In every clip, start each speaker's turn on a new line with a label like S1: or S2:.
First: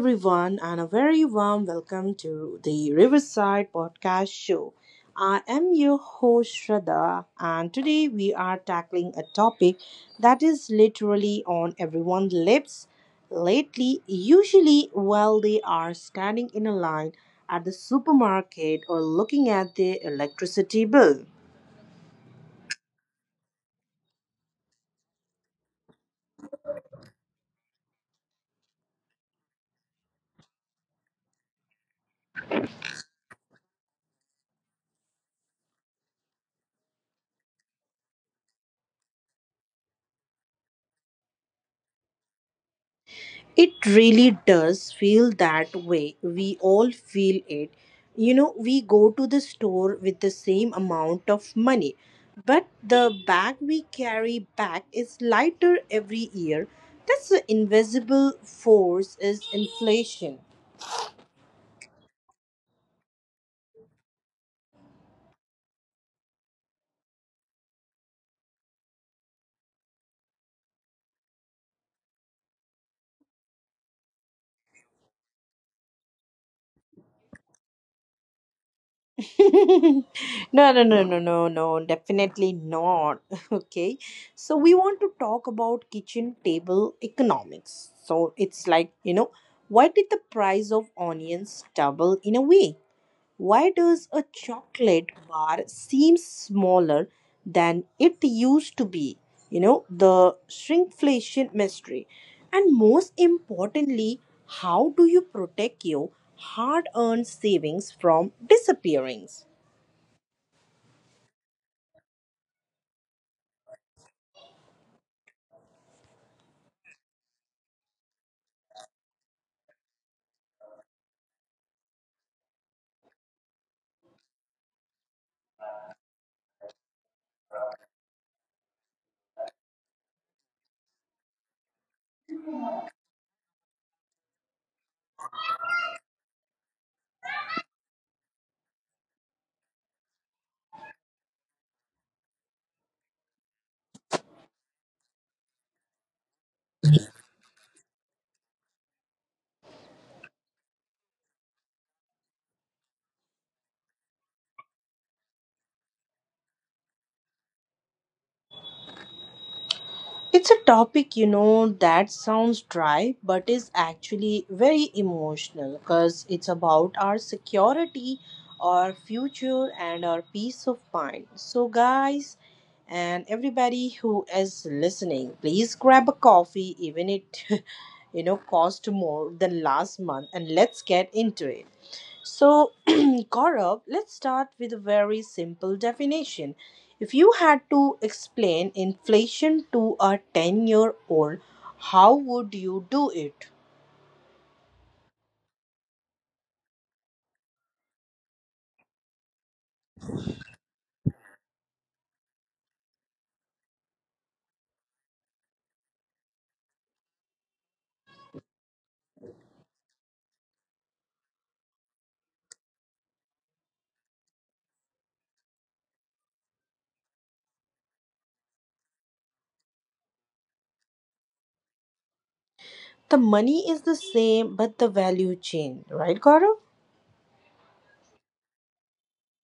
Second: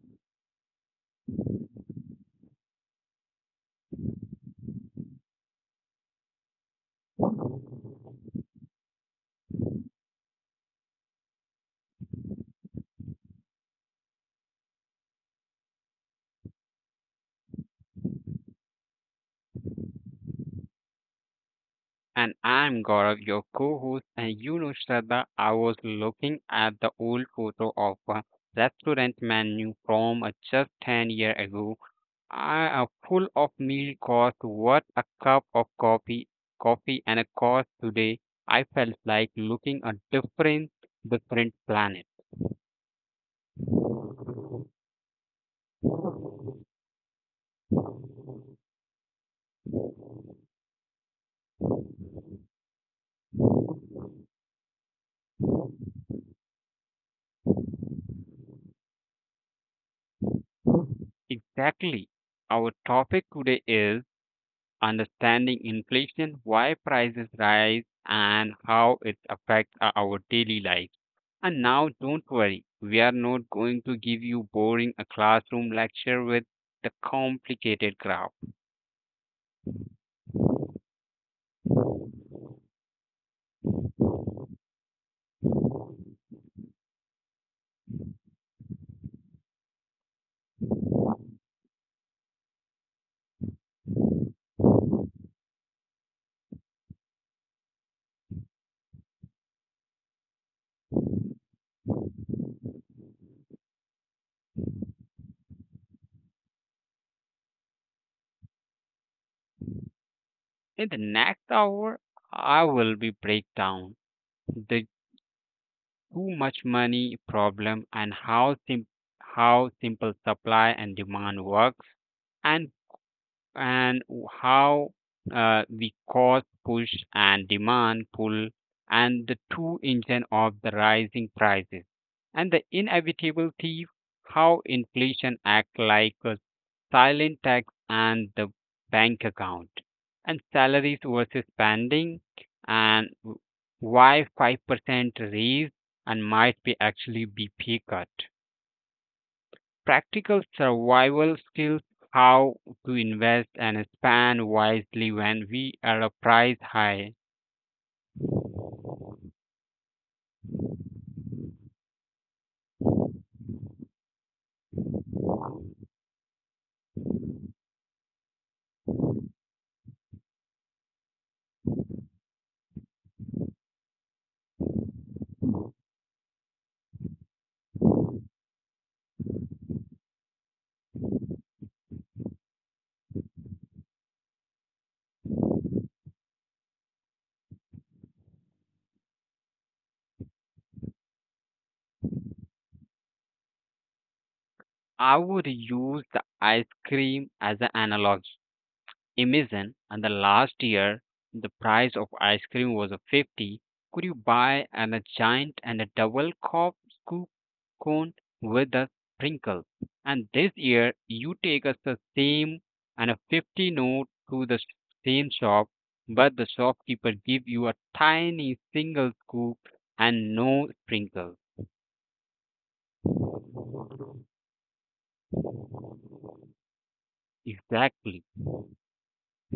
S1: everyone, and a very warm welcome to the Riverside Podcast Show. I am your host, Shraddha, and today we are tackling a topic that is literally on everyone's lips lately, usually while they are standing in a line at the supermarket or looking at their electricity bill.
S2: And I'm Gaurav, your co host. And you know, Shraddha, I was looking at the old photo of a restaurant menu from just 10 years ago. I am full of meal cost. What a cup of coffee, coffee and a cost today. I felt like looking a different planet.
S1: It really does feel that way. We all feel it. We go to the store with the same amount of money, but the bag we carry back is lighter every year. That's the invisible force is inflation.
S2: Exactly. Our topic today is understanding inflation, why prices rise, and how it affects our daily life. And now, don't worry, we are not going to give you boring a classroom lecture with the complicated graph.
S1: No, no, no, no, no, no, definitely not. Okay, so we want to talk about kitchen table economics. So it's like, why did the price of onions double in a week? Why does a chocolate bar seem smaller than it used to be? The shrinkflation mystery. And most importantly, how do you protect your hard earned savings from disappearing?
S2: In the next hour, I will be break down the too much money problem and how how simple supply and demand works and and how the cost push and demand pull and the two engine of the rising prices and the inevitable thief, how inflation act like a silent tax and the bank account and salaries versus spending and why 5% raise and might be actually be pay cut, practical survival skills, how to invest and spend wisely when we are priced high.
S1: It's a topic, that sounds dry but is actually very emotional because it's about our security, our future, and our peace of mind. So, guys, and everybody who is listening, please grab a coffee, even it, cost more than last month, and let's get into it. So, Gaurav, let's start with a very simple definition. If you had to explain inflation to a 10-year-old, how would you do it?
S2: I would use the ice cream as an analogy. Imagine, and the last year, the price of ice cream was a 50. Could you buy an, a giant and a double cup scoop cone with a sprinkle? And this year, you take us the same and a 50 note to the same shop, but the shopkeeper give you a tiny single scoop and no sprinkle.
S1: The money is the same, but the value changed, right, Gaurav?
S2: Exactly.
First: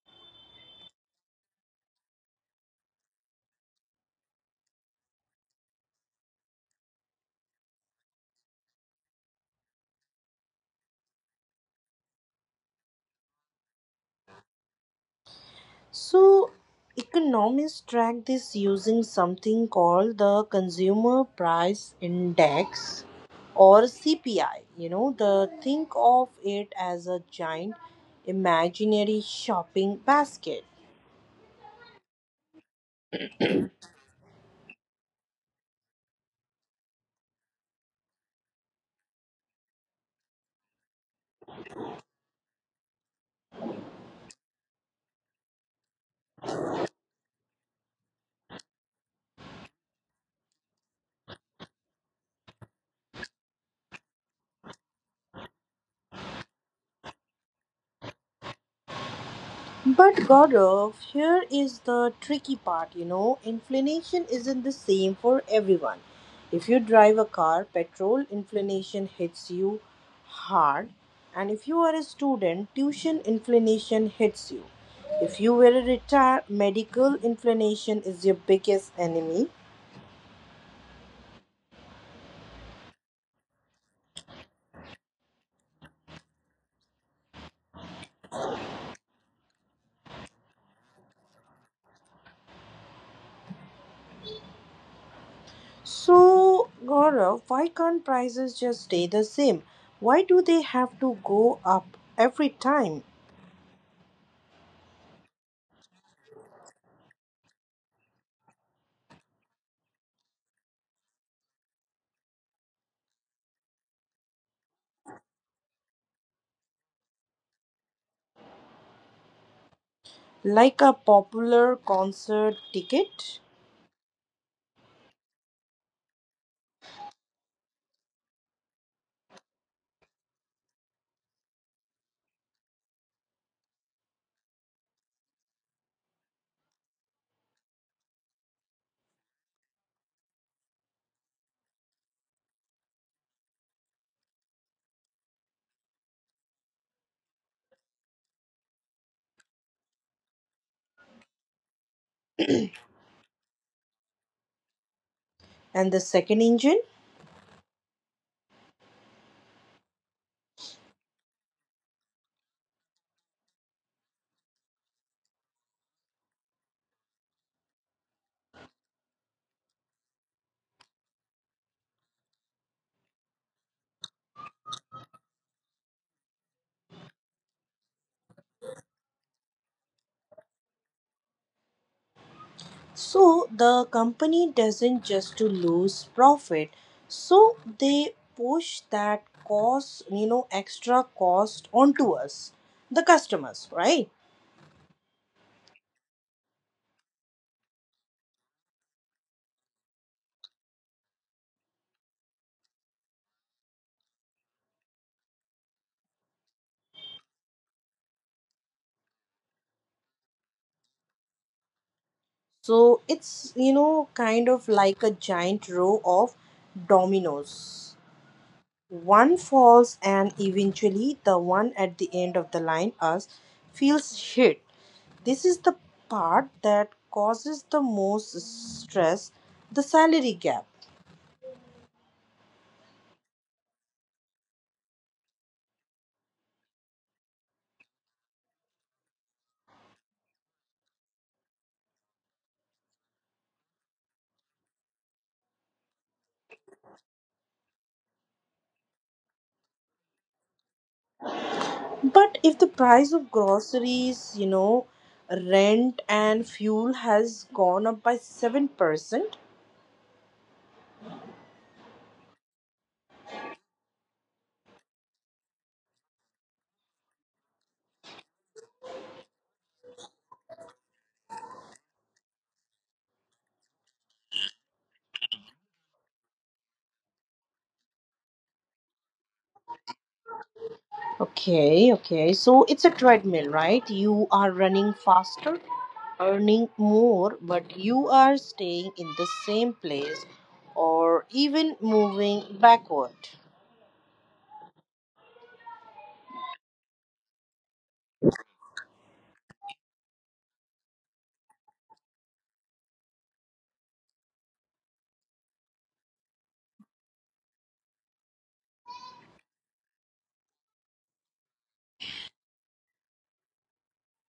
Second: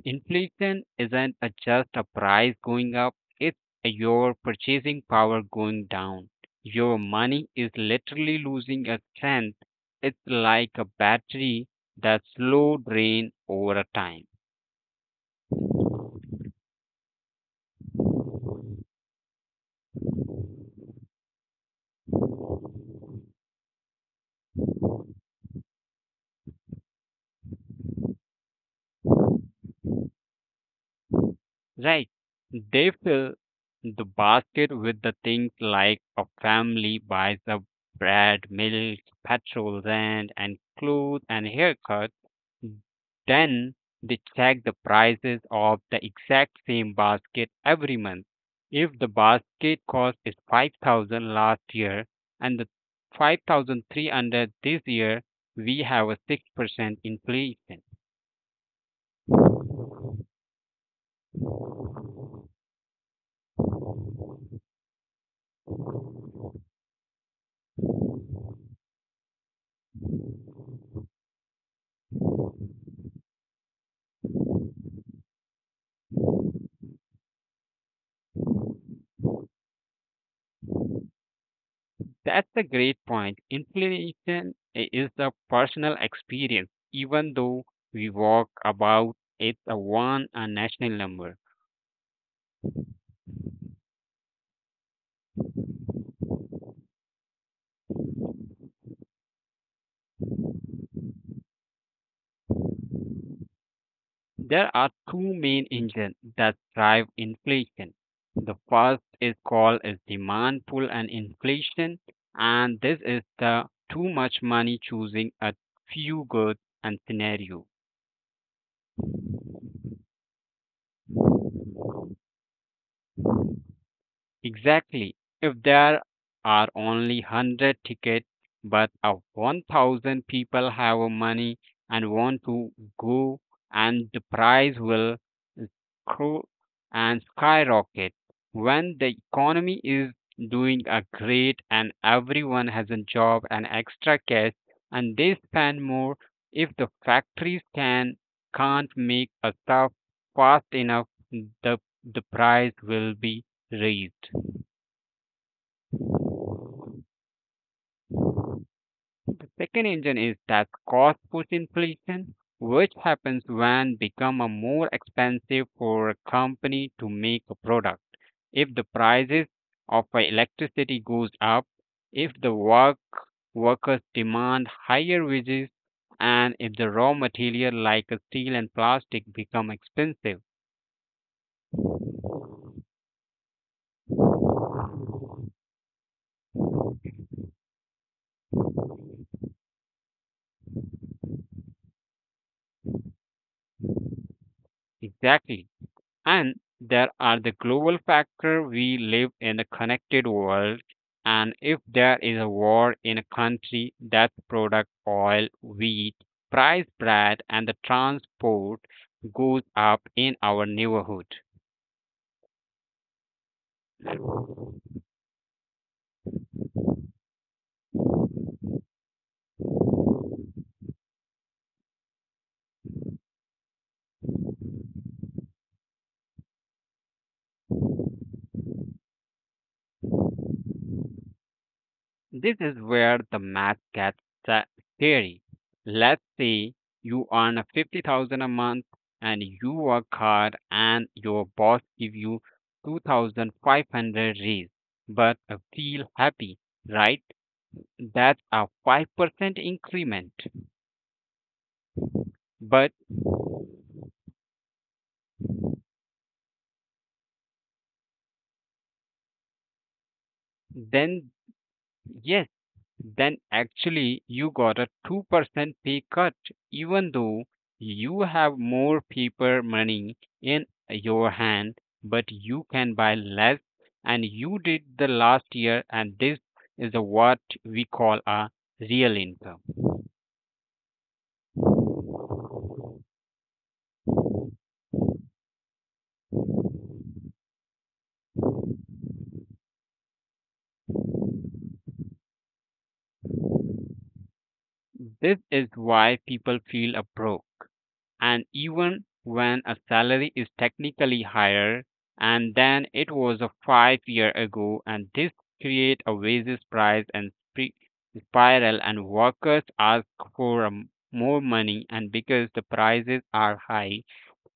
S2: Inflation isn't a just a price going up, it's your purchasing power going down. Your money is literally losing its strength. It's like a battery that slow drain over a time.
S1: So, economists track this using something called the Consumer Price Index or CPI. You know, the think of it as a giant imaginary shopping basket.
S2: Right? They fill the basket with the things like a family buys a bread, milk, petrol, rent, and clothes and haircut. Then they check the prices of the exact same basket every month. If the basket cost is 5,000 last year and the 5,300 this year, we have a 6% inflation.
S1: But Gaurav, here is the tricky part. Inflation isn't the same for everyone. If you drive a car, petrol inflation hits you hard, and if you are a student, tuition inflation hits you. If you were a retired, medical inflation is your biggest enemy.
S2: That's a great point. Inflation is a personal experience even though we walk about it's a one a national number.
S1: So, Gaurav, why can't prices just stay the same? Why do they have to go up every time?
S2: There are two main engines that drive inflation. The first is called is demand pull and inflation, and this is the too much money choosing a few goods and scenario.
S1: Like a popular concert ticket.
S2: Exactly. If there are only 100 tickets, but a 1,000 people have money and want to go, and the price will grow and skyrocket. When the economy is doing a great and everyone has a job and extra cash and they spend more, if the factories can can't make a stuff fast enough, the the price will be raised.
S1: And the second engine.
S2: Second engine is that cost push inflation, which happens when become a more expensive for a company to make a product. If the prices of electricity goes up, if the workers demand higher wages, and if the raw material like steel and plastic become expensive.
S1: So the company doesn't just to lose profit, so they push that cost, extra cost onto us, the customers, right?
S2: Exactly. And there are the global factor, we live in a connected world, and if there is a war in a country, that product oil, wheat, price bread, and the transport goes up in our neighborhood.
S1: So it's kind of like a giant row of dominoes. One falls and eventually the one at the end of the line, us, feels shit. This is the part that causes the most stress, the salary gap.
S2: This is where the math gets sa- scary. Let's say you earn a 50,000 a month and you work hard and your boss give you 2,500 raise but feel happy, right? That's a 5% increment.
S1: But if the
S2: But
S1: price of groceries, rent and fuel has gone up by 7%.
S2: then yes, then actually you got a 2% pay cut, even though you have more paper money in your hand, but you can buy less. And you did the last year, and this is a what we call a real income.
S1: Okay, okay. So it's a treadmill, right? You are running faster, earning more, but you are staying in the same place or even moving backward.
S2: This is why people feel a broke. And even when a salary is technically higher and than it was a 5 year ago, and this create a wages price and spri- spiral, and workers ask for more money, and because the prices are high,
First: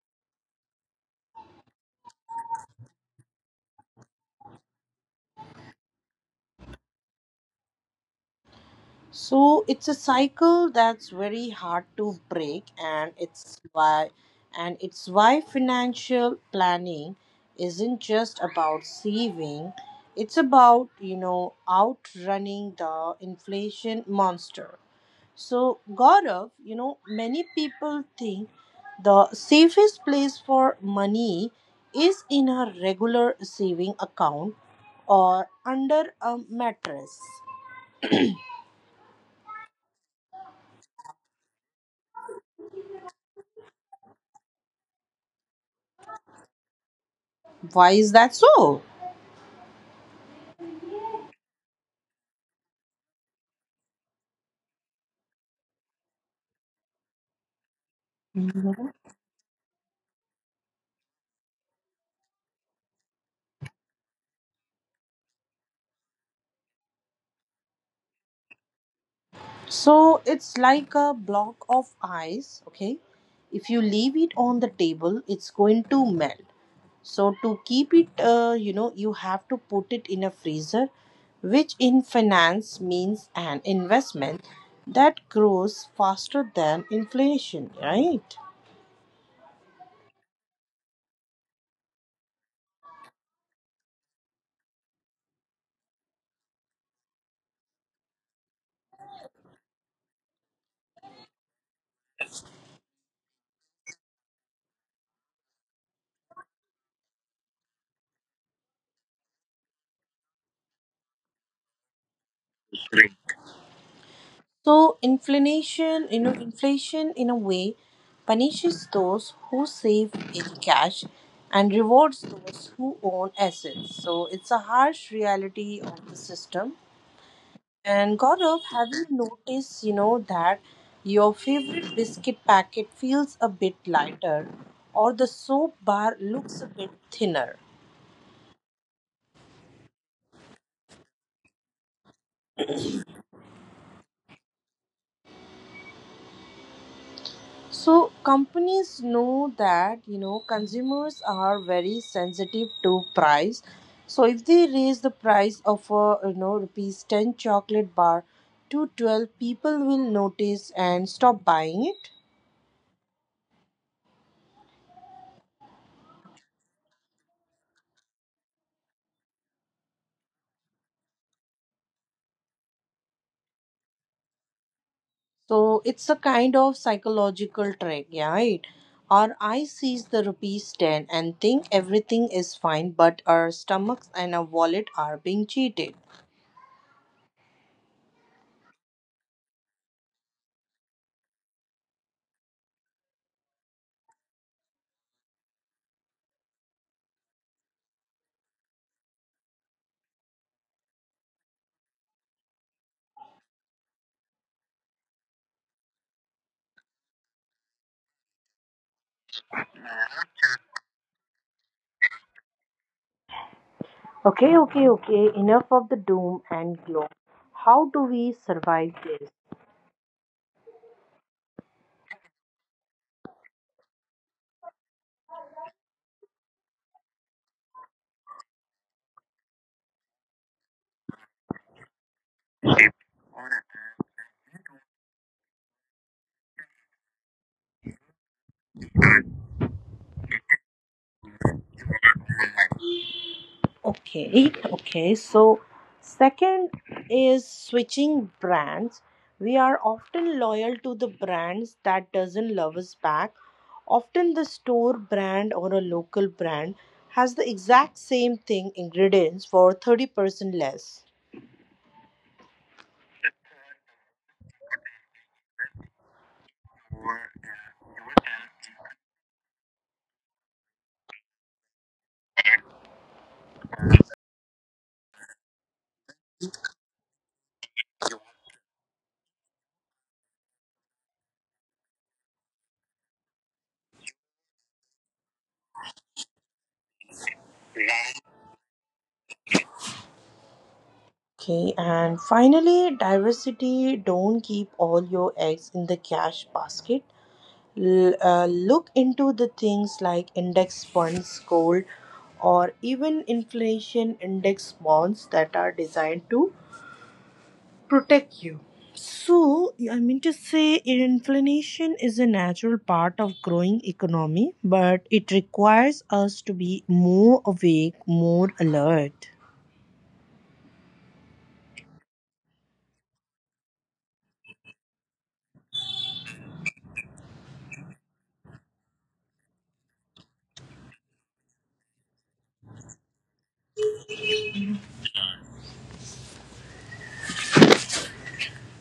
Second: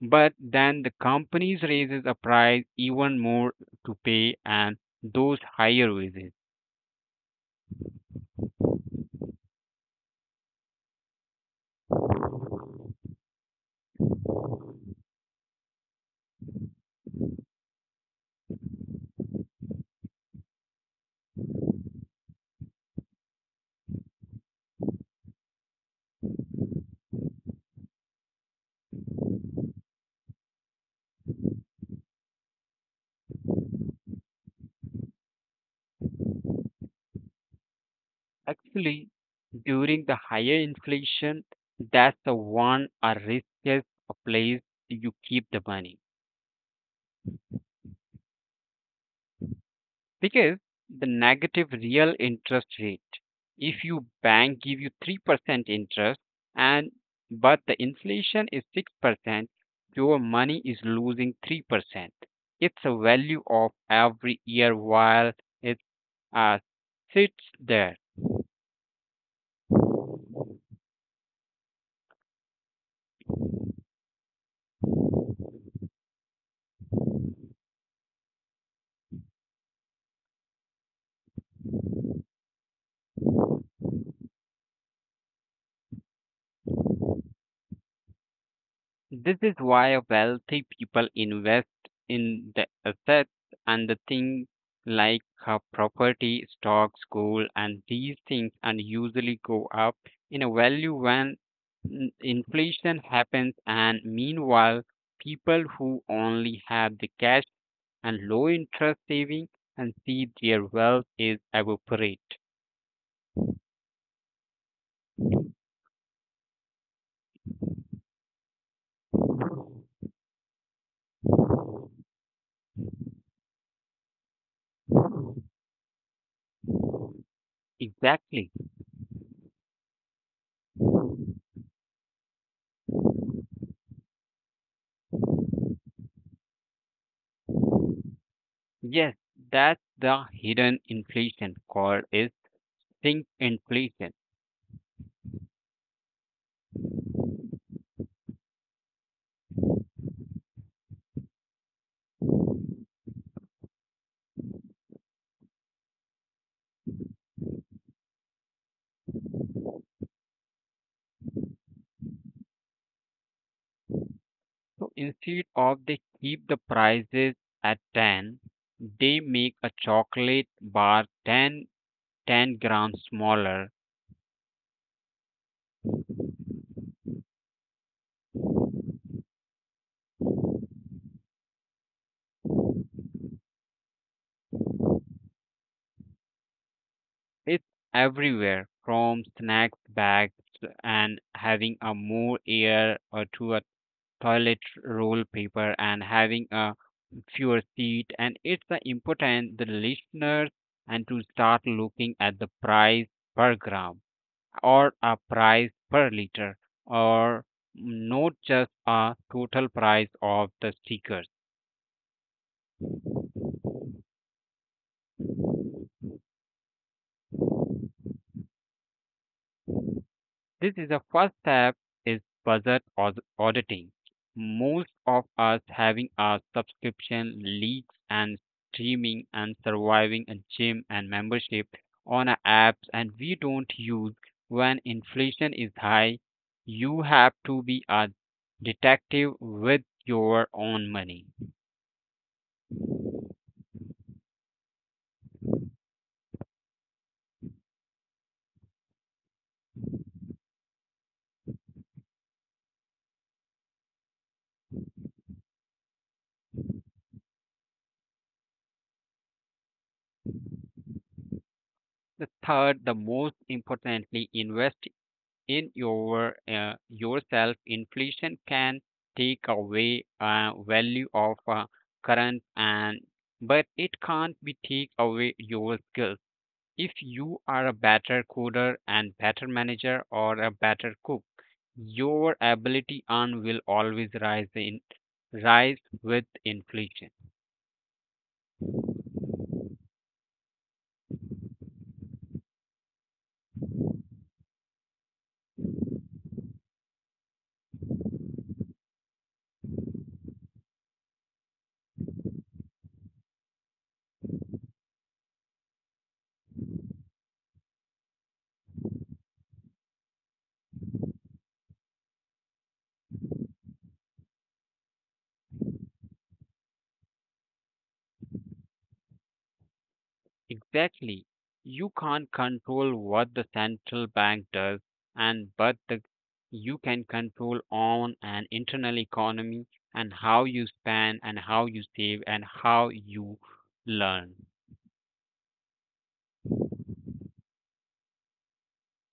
S2: but then the companies raises a price even more to pay and those higher wages.
S1: So it's a cycle that's very hard to break, and it's why financial planning isn't just about saving, it's about outrunning the inflation monster. So, Gaurav, many people think the safest place for money is in a regular saving account or under a mattress.
S2: Actually, during the higher inflation, that's the one or riskiest place you keep the money
S1: Why is that so?
S2: because the negative real interest rate. If you bank give you 3% interest and but the inflation is 6%, your money is losing 3%. It's a value of every year while it uh, sits there.
S1: So it's like a block of ice, okay? If you leave it on the table, it's going to melt. So to keep it, you have to put it in a freezer, which in finance means an investment that grows faster than inflation, right?
S2: This is why wealthy people invest in the assets and the things like property, stocks, gold, and these things and usually go up in a value when inflation happens. And meanwhile, people who only have the cash and low interest saving and see their wealth is evaporate.
S1: So inflation in a way punishes those who save in cash and rewards those who own assets. So it's a harsh reality of the system. And
S2: Exactly.
S1: Gaurav, have you noticed that your favorite biscuit packet feels a bit lighter or the soap bar looks a bit thinner?
S2: Yes, that's the hidden inflation called is sink inflation.
S1: So companies know that consumers are very sensitive to price. So if they raise the price of a 10 rupees chocolate bar to 12, people will notice and stop buying it.
S2: So instead of they keep the prices at 10, they make a chocolate bar 10, 10 grams smaller.
S1: So it's a kind of psychological trick, yeah. Right? Our eye sees the 10 rupees and think everything is fine, but our stomachs and our wallet are being cheated.
S2: It's everywhere from snacks bags and having a more air or to a toilet roll paper and having a fewer seat, and it's important the listeners and to start looking at the price per gram or a price per liter or not just a total price of the stickers.
S1: Okay, okay, okay. Enough of the doom and gloom. How do we survive this?
S2: This is the first step is budget auditing. Most of us having a subscription, leagues and streaming and surviving a gym and membership on a apps and we don't use when inflation is high. You have to be a detective with your own money.
S1: Okay, okay. So, second is switching brands. We are often loyal to the brands that doesn't love us back. Often the store brand or a local brand has the exact same thing ingredients for 30% less.
S2: The third, the most importantly, invest in your yourself. Inflation can take away value of current and but it can't be take away your skills. If you are a better coder and better manager or a better cook, your ability and will always rise in rise with inflation.
S1: Okay, and finally, diversity. Don't keep all your eggs in the cash basket. Look into the things like index funds, gold, or even inflation index bonds that are designed to protect you. So, I mean to say, inflation is a natural part of growing economy, but it requires us to be more awake, more alert.
S2: Exactly. You can't control what the central bank does, and but the, you can control on an internal economy and how you spend and how you save and how you learn.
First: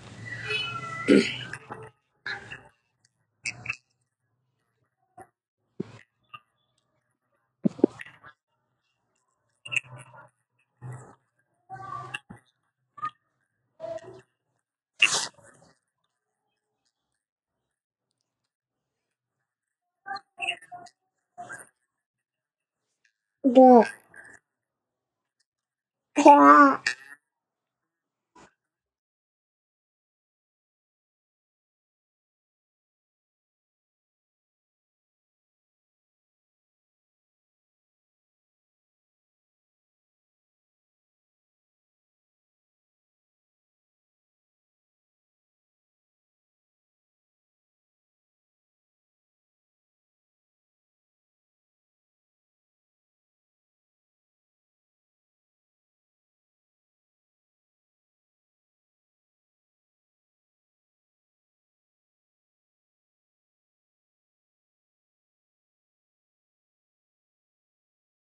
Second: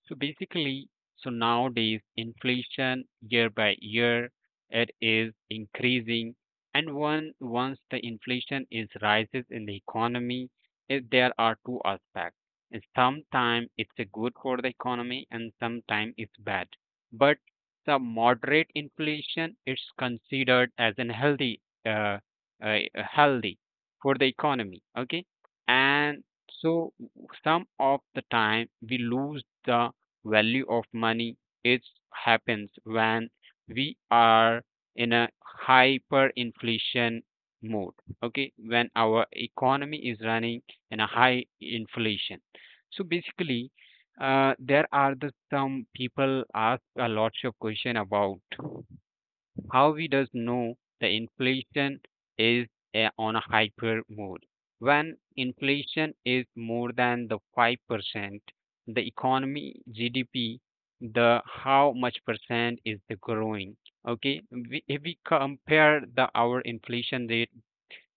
S2: So basically, so nowadays inflation year by year it is increasing, and one once the inflation is rises in the economy, it, there are two aspects. Sometimes it's a good for the economy, and sometimes it's bad. But the moderate inflation is considered as an healthy, uh, healthy for the economy. Okay, and
S1: Mhm.
S2: so some of the time we lose the value of money is happens when we are in a hyperinflation mode. Okay, when our economy is running in a high inflation. So basically, there are the some people ask a lots of question about how we does know the inflation is on a hyper mode. When inflation is more than the 5%, the economy GDP, the how much percent is the growing. Okay, if we compare the our inflation rate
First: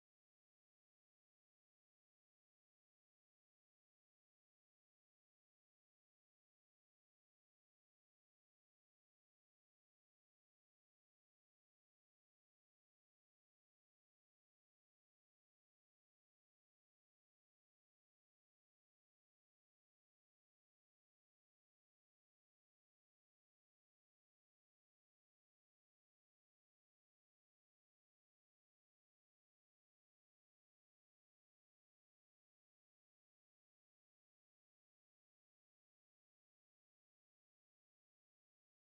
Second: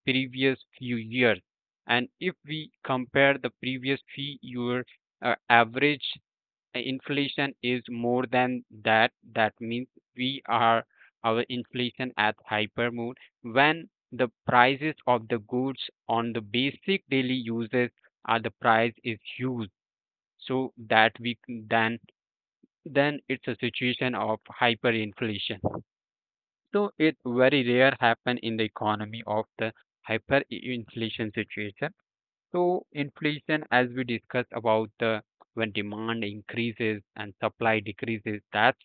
S2: previous few years, and if we compare the previous few year average inflation is more than that, that means we are our inflation at hyper mode. When the prices of the goods on the basic daily uses are the price is huge, so that we then it's a situation of hyperinflation. So it very rare happen in the economy of the hyperinflation situation. So inflation, as we discussed about the when demand increases and supply decreases,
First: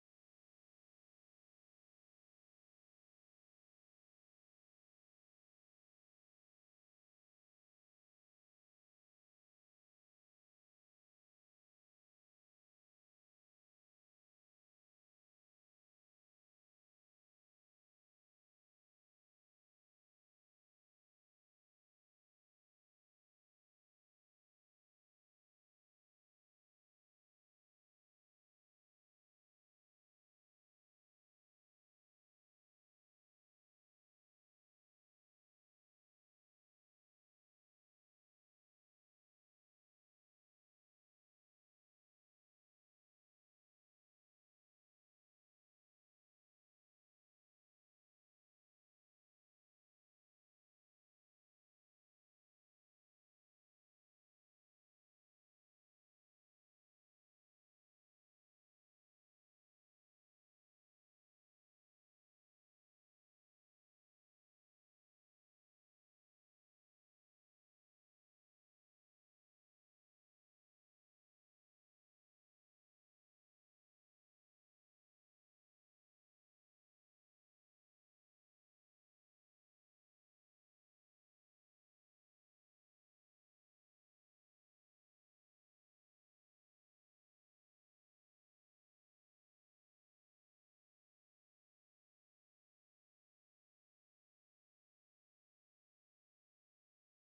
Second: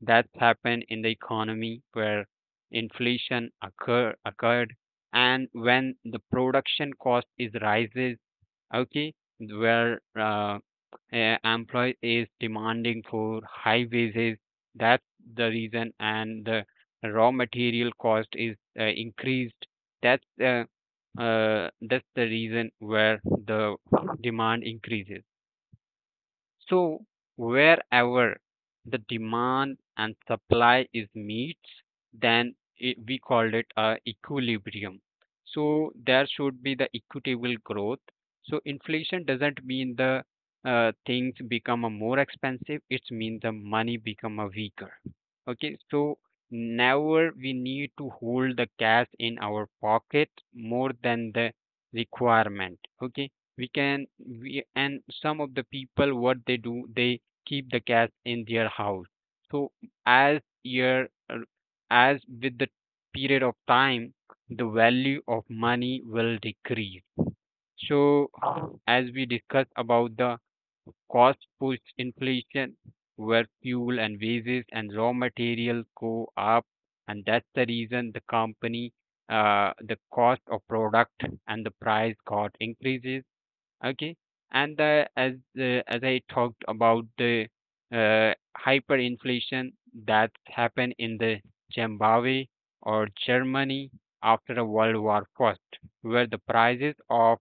S2: that's happened in the economy where inflation occurred, and when the production cost is rises. Okay, where a employee is demanding for high wages. That's the reason, and the raw material cost is increased. That's uh, that's the reason where the demand increases. So wherever the demand and supply is meets, then we called it a equilibrium. So there should be the equitable growth. So inflation doesn't mean the things become a more expensive. It means the money become a weaker. Okay, so never we need to hold the cash in our pocket more than the requirement. Okay, we can we and some of the people what they do they keep the cats in their house. So as year uh, as with the period of time the value of money will decrease. So as we discussed about the cost push inflation, where fuel and wages and raw materials go up, and that's the reason the company, the cost of product and the price got increases. Okay, and the, as I talked about the uh, hyperinflation that happened in the Zimbabwe or Germany after the world war first, where the prices of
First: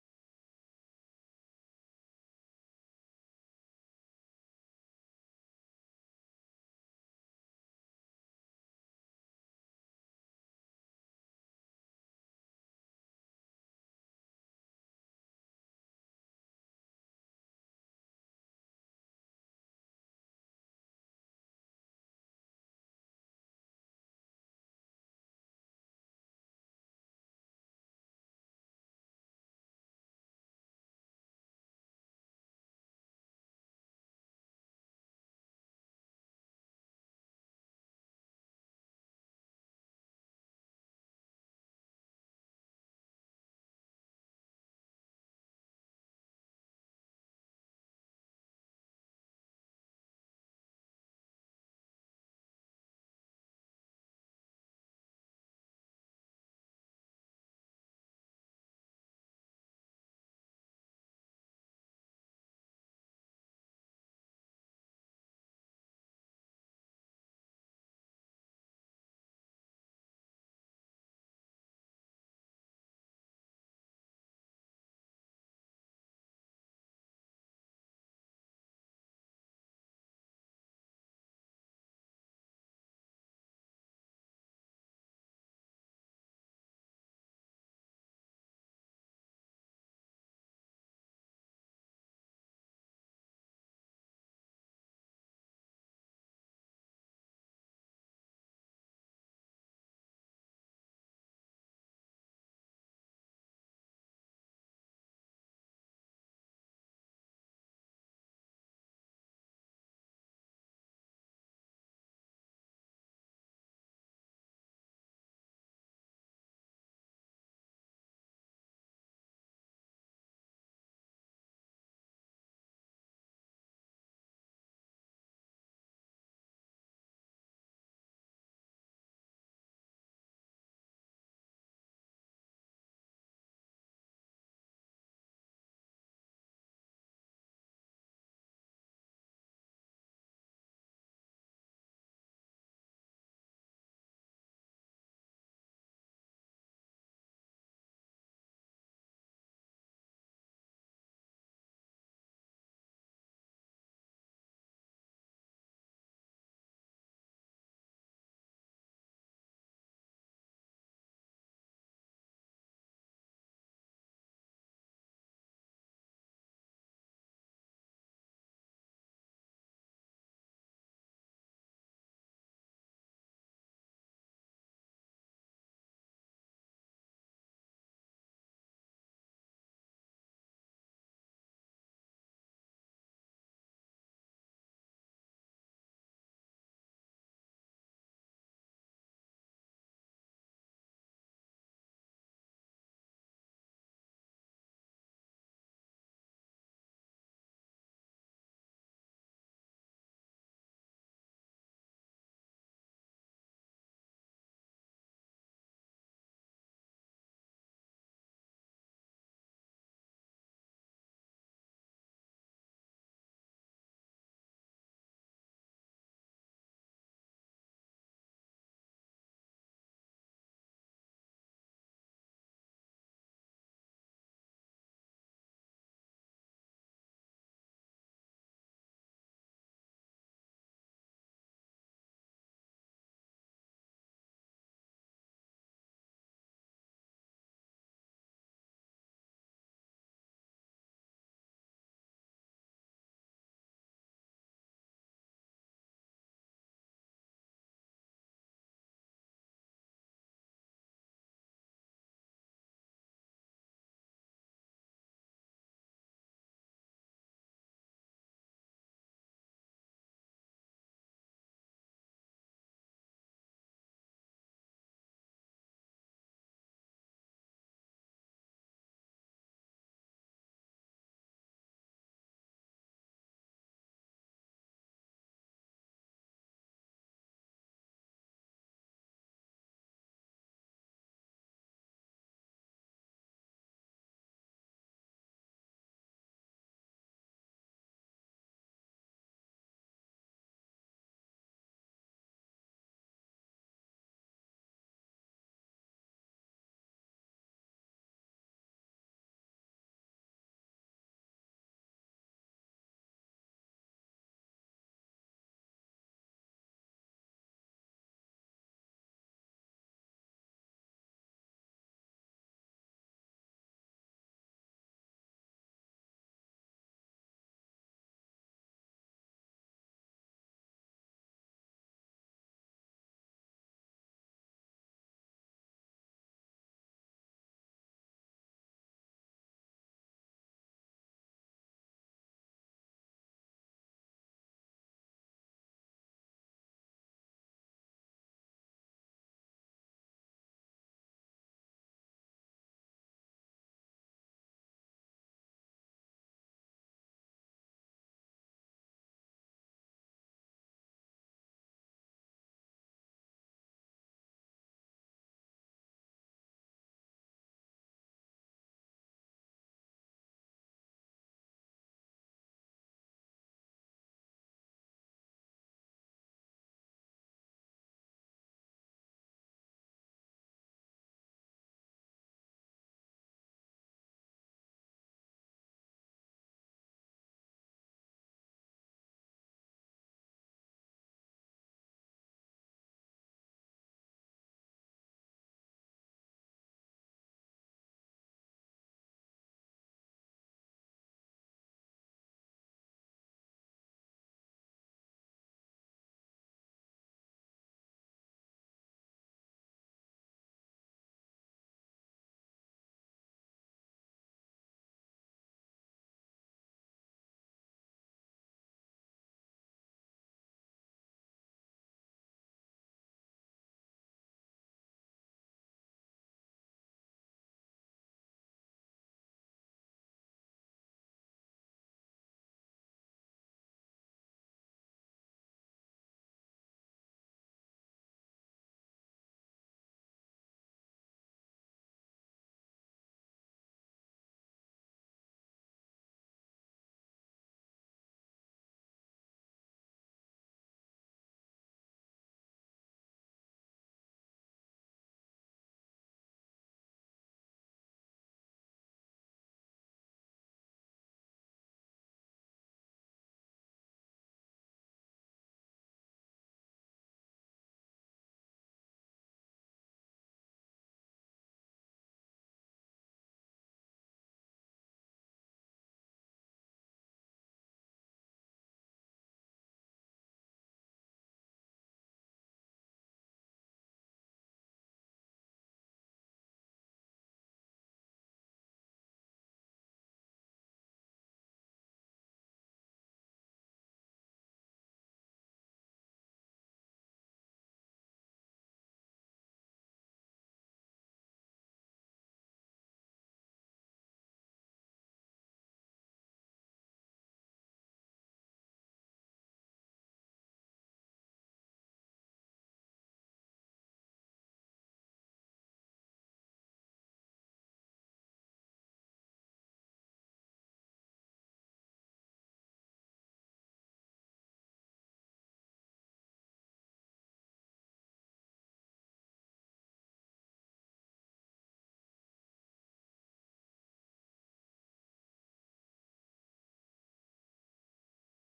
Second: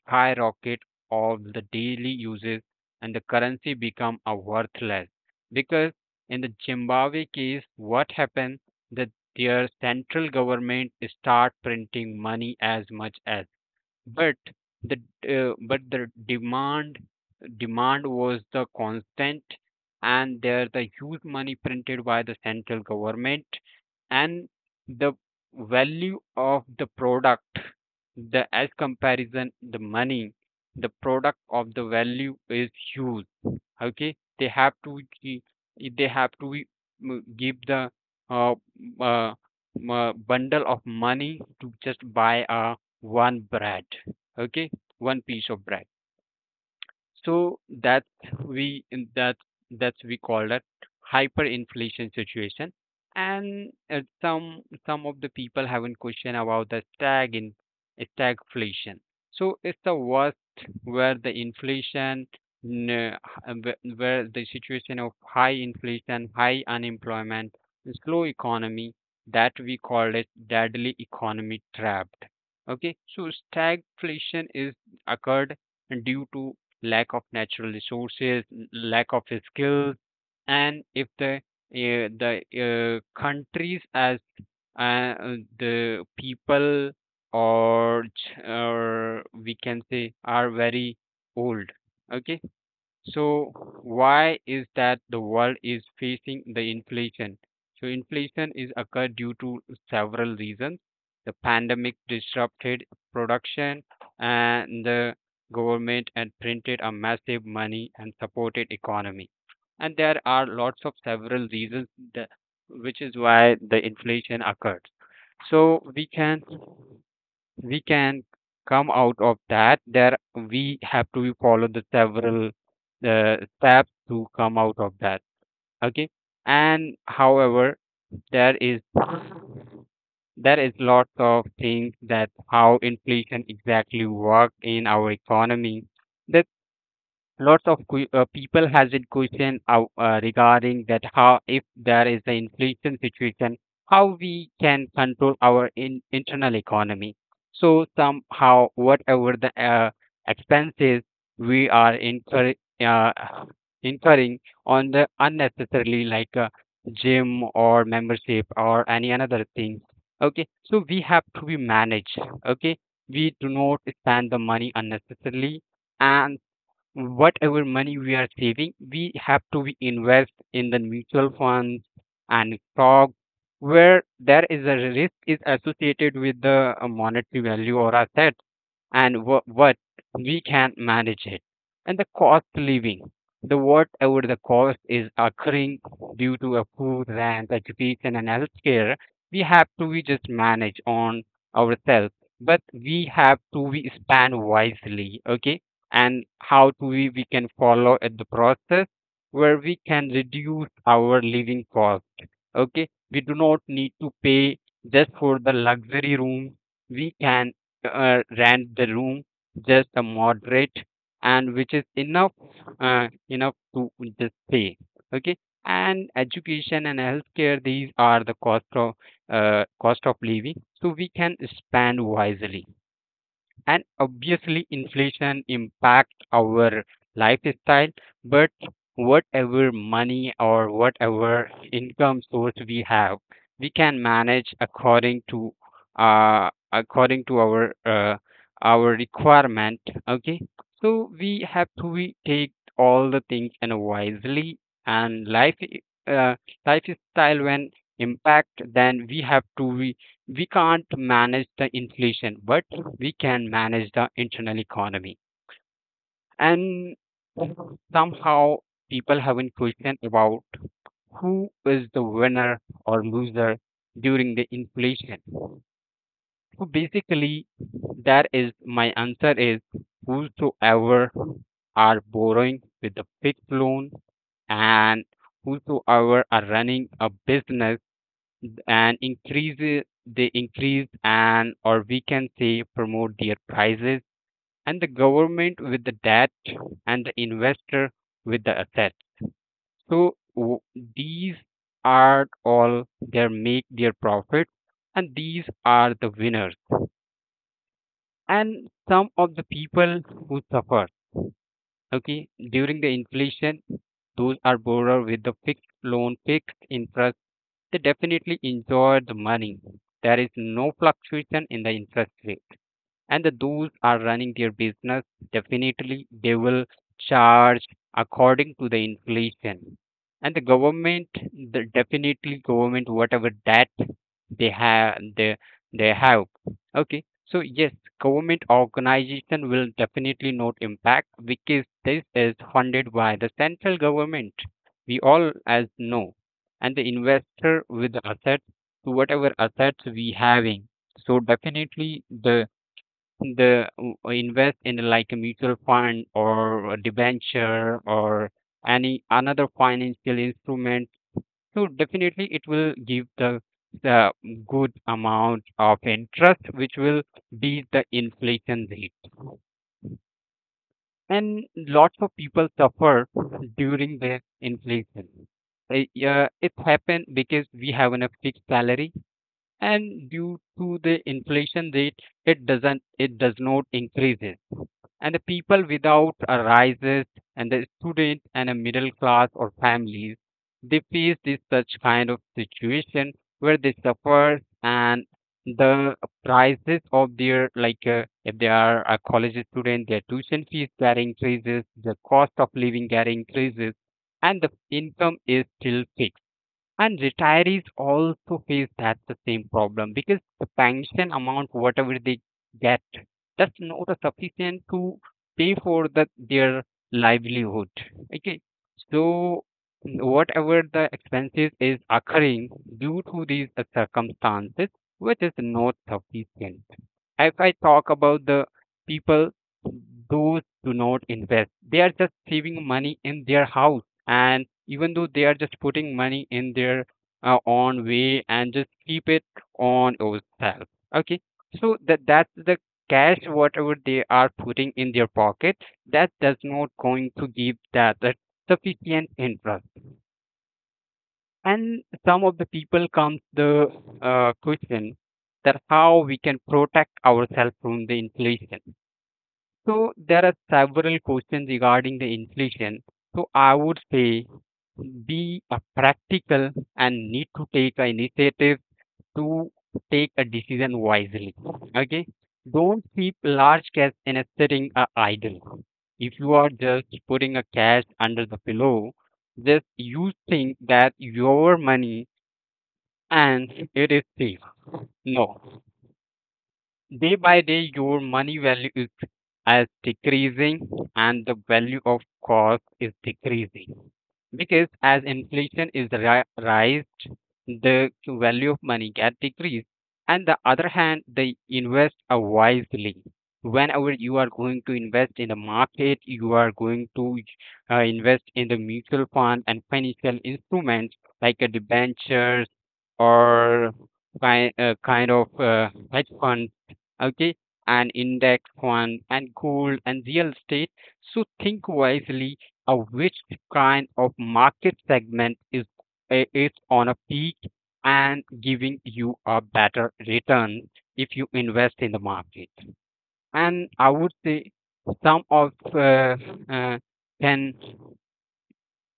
S2: skyrocket of the daily uses and the currency become a worthless. Because in the Zimbabwe case what happened that their central government start printing money as much as, but the but the demand was the constant, and there the huge money printed by the central government, and the value of the product, the as comparison the money, the product of the value is huge. Okay, they they have to give the uh, uh, bundle of money to just buy one bread. Okay, one piece of bread. So that we in that that we call that hyperinflation situation. And some of the people have a question about the stagflation. So it's the worst where the inflation n- uh, where the situation of high inflation, high unemployment, slow economy that we call it deadly economy trapped. Okay, so stagflation is occurred due to lack of natural resources, lack of skills, and if the countries as uh, the people or we can say are very old. Okay, so why is that the world is facing the inflation? So inflation is occurred due to several reasons. The pandemic disrupted production and the government and printed a massive money and supported economy. And there are lots of several reasons that, which is why the inflation occurred. So we can come out of that there we have to follow the several steps to come out of that. Okay, and however there is there is lots of things that how inflation exactly work in our economy. The lots of people has been question out, regarding that how if there is the inflation situation, how we can control our in, internal economy. So somehow whatever the expenses we are uh, incurring on the unnecessarily like gym or membership or any another thing. Okay, so we have to be managed. Okay, we do not spend the money unnecessarily, and whatever money we are saving, we have to be invest in the mutual funds and stock where there is a risk is associated with the monetary value or asset. And what we can manage it, and the cost living, the whatever the cost is occurring due to a food rent education and healthcare, we have to we just manage on ourselves, but we have to we spend wisely. Okay, and how do we can follow at the process where we can reduce our living cost. Okay, we do not need to pay just for the luxury room. We can rent the room just a moderate, and which is enough enough to just pay. Okay, and education and healthcare, these are the cost of living, so we can spend wisely. And obviously inflation impacts our lifestyle, but whatever money or whatever income source we have, we can manage according to according to our requirement. Okay, so we have to we take all the things and wisely. And lifestyle when impact, then we have to we can't manage the inflation, but we can manage the internal economy. And somehow people haven't questioned about who is the winner or loser during the inflation. So basically, that is my answer is whosoever are borrowing with a fixed loan, and whosoever are running a business and increase they increase and or we can say promote their prices, and the government with the debt, and the investor with the asset, so these are all their make their profit, and these are the winners. And some of the people who suffer, okay, during the inflation, those are borrower with the fixed loan fixed interest, they definitely enjoy the money. There is no fluctuation in the interest rate, and the, those are running their business, definitely they will charge according to the inflation. And the government, the definitely government whatever that they have they, they have. Okay, so yes, government organization will definitely not impact because this is funded by the central government, we all as know. And the investor with the assets to whatever assets we having, so definitely the the w- invest in like a mutual fund or a debenture or any another financial instrument, so definitely it will give the good amount of interest which will beat the inflation rate. And lots of people suffer during the inflation. Uh, yeah, it happened because we have a fixed salary, and due to the inflation rate, it does not increase. And the people without a rises, and the student and a middle class or families, they face this such kind of situation where they suffer. And the prices of their like if they are a college student, their tuition fees that increases, the cost of living that increases, and the income is still fixed. And retirees also face that the same problem because the pension amount, whatever they get, that's not a sufficient to pay for their livelihood. Okay, so whatever the expenses is occurring due to these circumstances, which is not sufficient. If I talk about the people, those do not invest. They are just saving money in their house, and even though they are just putting money in their own way and just keep it on yourself. Okay, so that's the cash whatever they are putting in their pocket, that does not going to give that sufficient interest. And some of the people comes the question that how we can protect ourselves from the inflation. So there are several questions regarding the inflation. So I would say be a practical and need to take an initiative to take a decision wisely. Okay, don't keep large cash in a sitting idle. If you are just putting a cash under the pillow, just you think that your money and it is cheap. No. Day by day, your money value is as decreasing, and the value of cost is decreasing. Because as inflation is raised, the value of money get decreased. And the other hand, they invest wisely. Whenever you are going to invest in the market, you are going to invest in the mutual fund and financial instruments like a debentures or kind of hedge fund, okay, and index fund and gold and real estate. So think wisely of which kind of market segment is is on a peak and giving you a better return if you invest in the market. And I would say some of uh, can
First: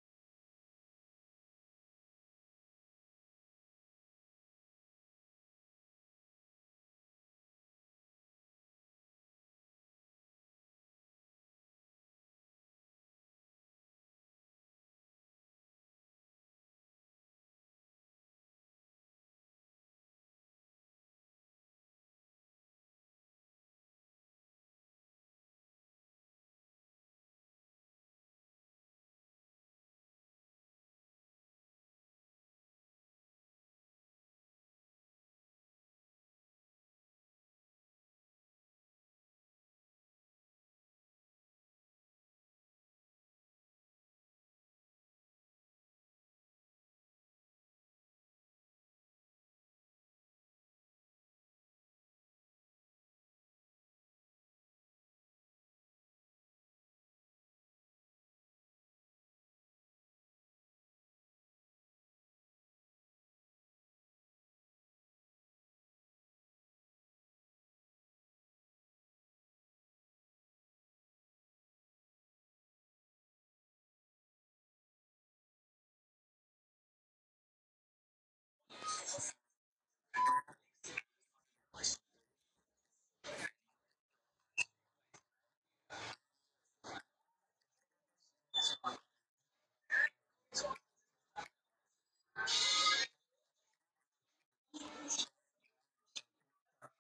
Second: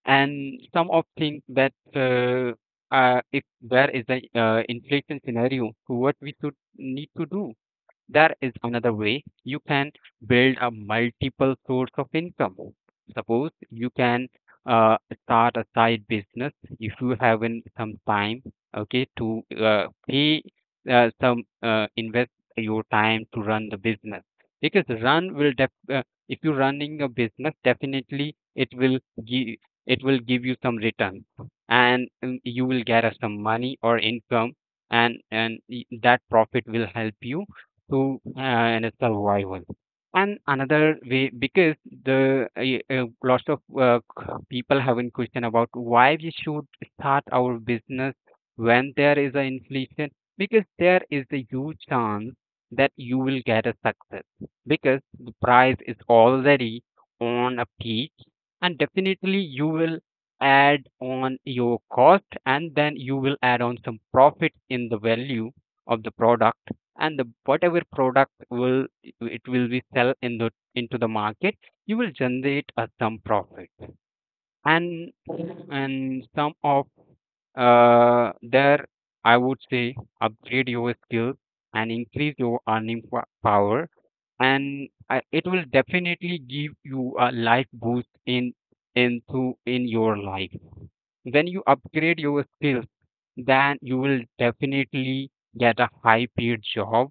S2: and some of things that if there is a inflation scenario, so what we should need to do. There is another way you can build a multiple source of income. Suppose you can uh, start a side business if you have in some time, okay, to pay some invest your time to run the business. Because if you're running a business, definitely give it will give you some return. And you will get some money or income, and that profit will help you to and survival. And another way, because the lots of people have in question about why we should start our business when there is an inflation, because there is a huge chance that you will get a success because the price is already on a peak, and definitely you will add on your cost and then you will add on some profit in the value of the product. And the whatever product will it will be sell in the into the market, you will generate a some profit. and and some of there I would say upgrade your skills and increase your power. And it will definitely give you a life boost in into in your life. When you upgrade your skills, then you will definitely get a high paid job.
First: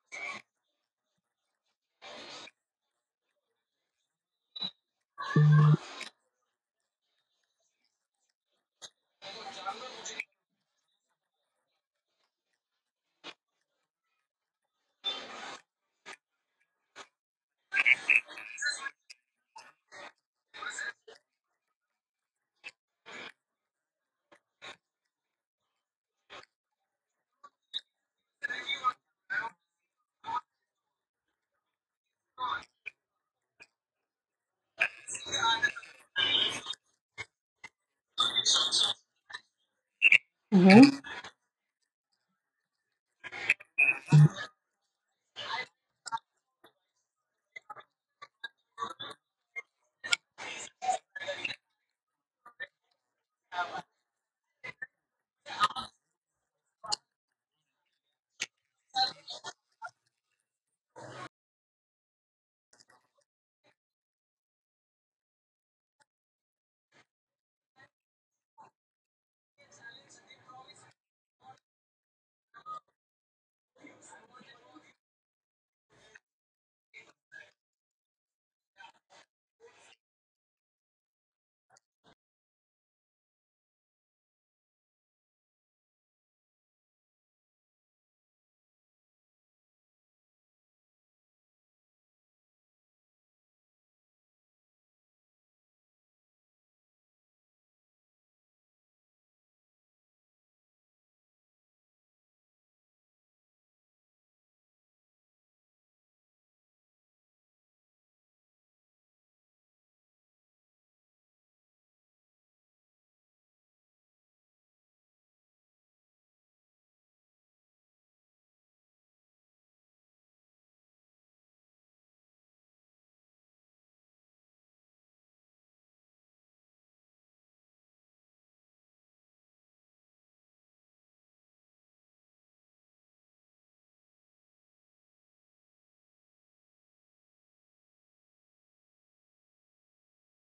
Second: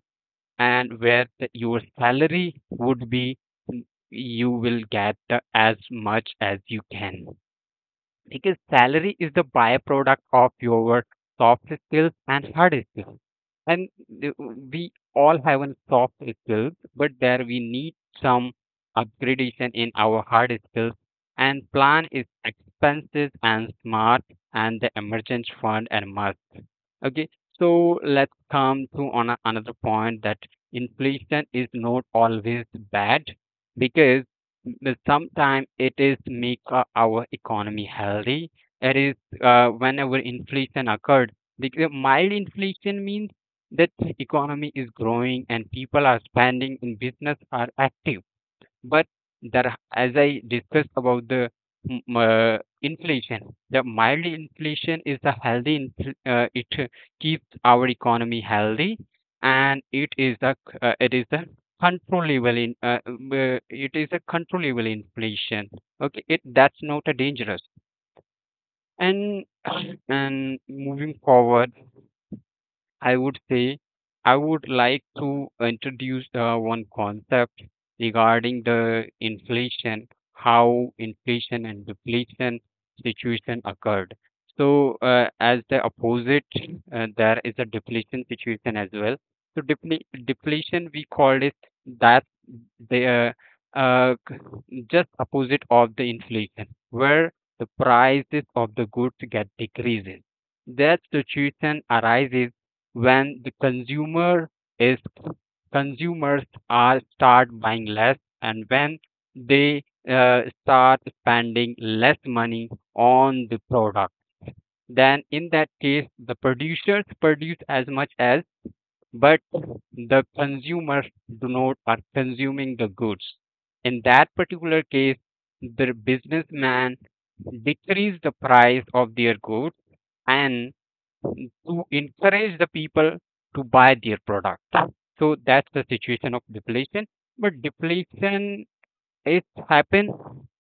S2: And where your salary would be, you will get as much as you can, because salary is the byproduct of your soft skills and hard skills. And we all have an soft skills, but there we need some upgradation in our hard skills and plan is expenses and smart and the emergency fund and okay. So let's come to on another point that inflation is not always bad, because sometimes it is make our economy healthy. It is whenever inflation occurred, because mild inflation means that economy is growing and people are spending and business are active. But there, as I discussed about the inflation, the mild inflation is the healthy. It keeps our economy healthy, and it is it is the controllable in it is a controllable inflation. Okay, it that's not a dangerous. And and moving forward, I would say I would like to introduce one concept regarding the inflation, how inflation and deflation situation occurred. So, as the opposite, there is a deflation situation as well. So, deflation we called it that the just opposite of the inflation, where the prices of the goods get decreases. That situation arises when the consumer is consumers are start buying less, and when they start spending less money on the product, then in that case the producers produce as much as, but the consumers do not are consuming the goods. In that particular case, the businessman decrease the price of their goods and to encourage the people to buy their product. So that's the situation of deflation. But deflation it happens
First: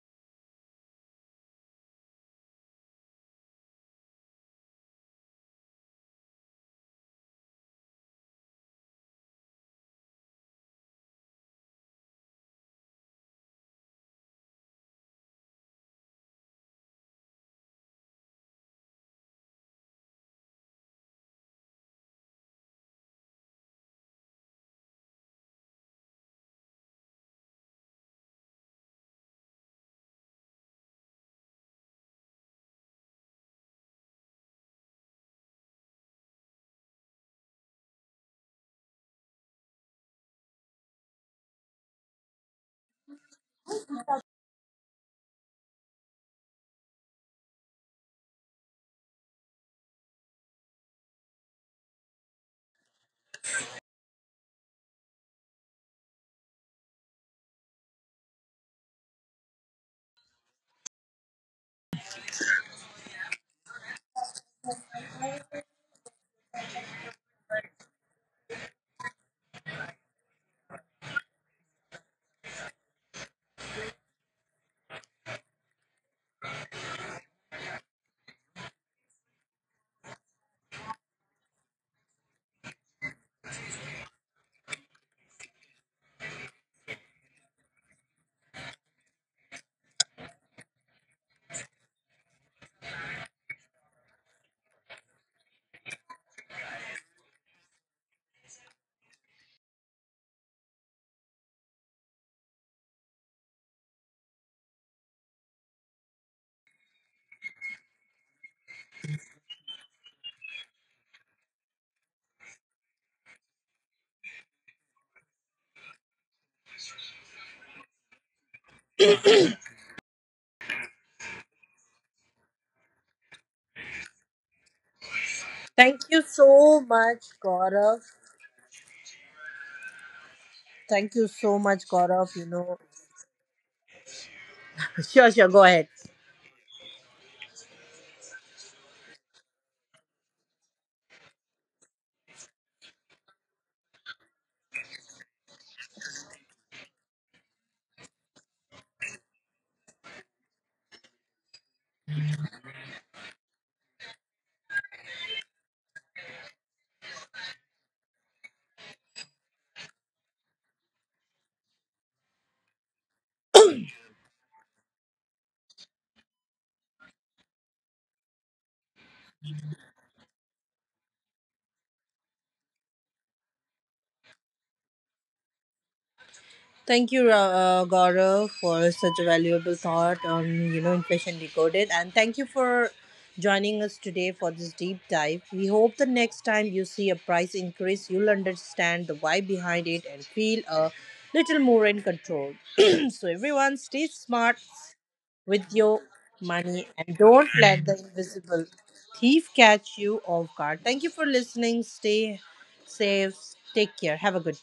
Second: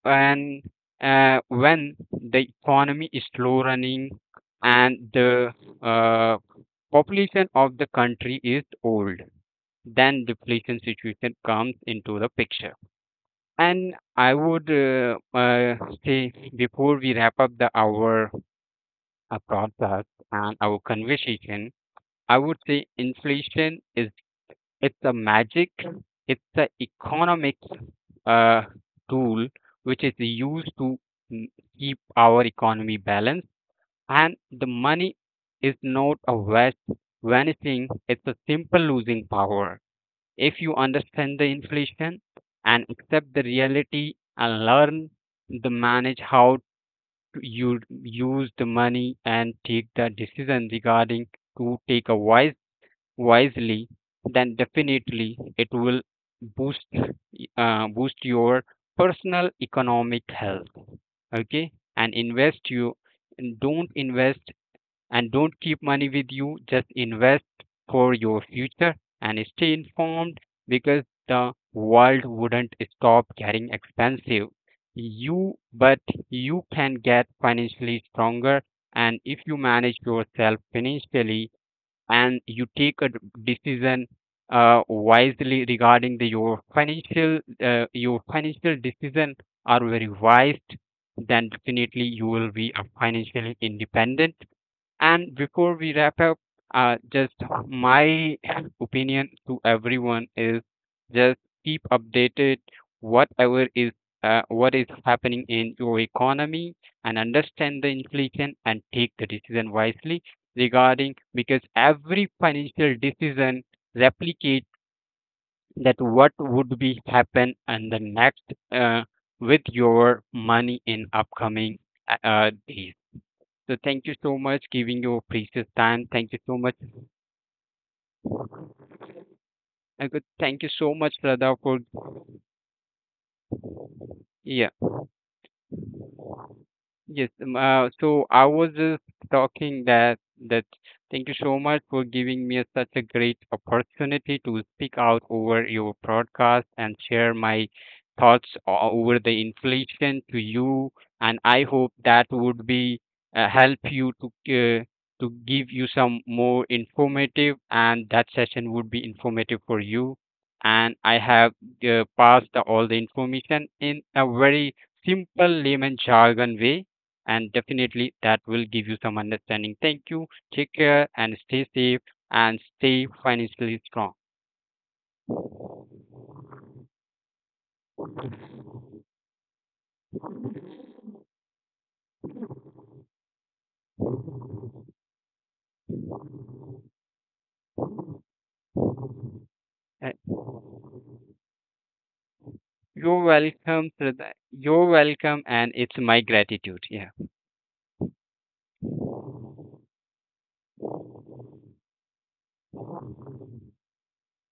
S2: when when the economy is slow running and the uh, population of the country is old. Then deflation situation comes into the picture. And I would say before we wrap up the our podcast and our conversation, I would say inflation is it's a magic, it's an economic uh, tool which is used to mm, keep our economy balanced, and the money is not a vast vanishing; it's a simple losing power. If you understand the inflation and accept the reality and learn the manage how to you use the money and take the decision regarding to take a wisely, then definitely it will boost boost your personal economic health. Okay, and invest you and don't invest and don't keep money with you. Just invest for your future and stay informed, because the world wouldn't stop getting expensive. You but you can get financially stronger. And if you manage yourself financially and you take a decision wisely regarding the your financial decision are very wise, then definitely you will be a financially independent. And before we wrap up, just my opinion to everyone is just keep updated whatever is what is happening in your economy, and understand the inflation and take the decision wisely regarding, because every financial decision replicates that what would be happen and the next uh, with your money in upcoming days. So thank you so much giving your precious time.
S1: Thank
S2: Thank
S1: you
S2: you so much.
S1: so much, Gaurav.
S2: I could thank you so much,
S1: Thank you
S2: Radha,
S1: so
S2: for
S1: much, Gaurav. You know,
S2: yeah.
S1: sure, sure. Go ahead.
S2: Yes, so I was just talking that thank you so much for giving me such a great opportunity to speak out over your broadcast and share my thoughts over the inflation to you. And I hope that would be help you to give you some more informative, and that session would be informative for you. And I have passed all the information in a very simple layman jargon way, and definitely that will give you some understanding. Thank you. Take care and stay safe and stay financially strong.
S1: Thank you, Gaurav, for such a valuable thought on inflation decoded, and thank you for joining us today for this deep dive. We hope the next time you see a price increase, you'll understand the why behind it
S2: Uh,
S1: and feel a little more in control. So
S2: You're
S1: everyone,
S2: welcome,
S1: stay
S2: Shraddha.
S1: smart
S2: You're welcome,
S1: with
S2: and
S1: your
S2: it's my
S1: money
S2: gratitude.
S1: and
S2: Yeah.
S1: don't let the invisible thief catch you off guard. Thank you for listening. Stay safe. Take care. Have a good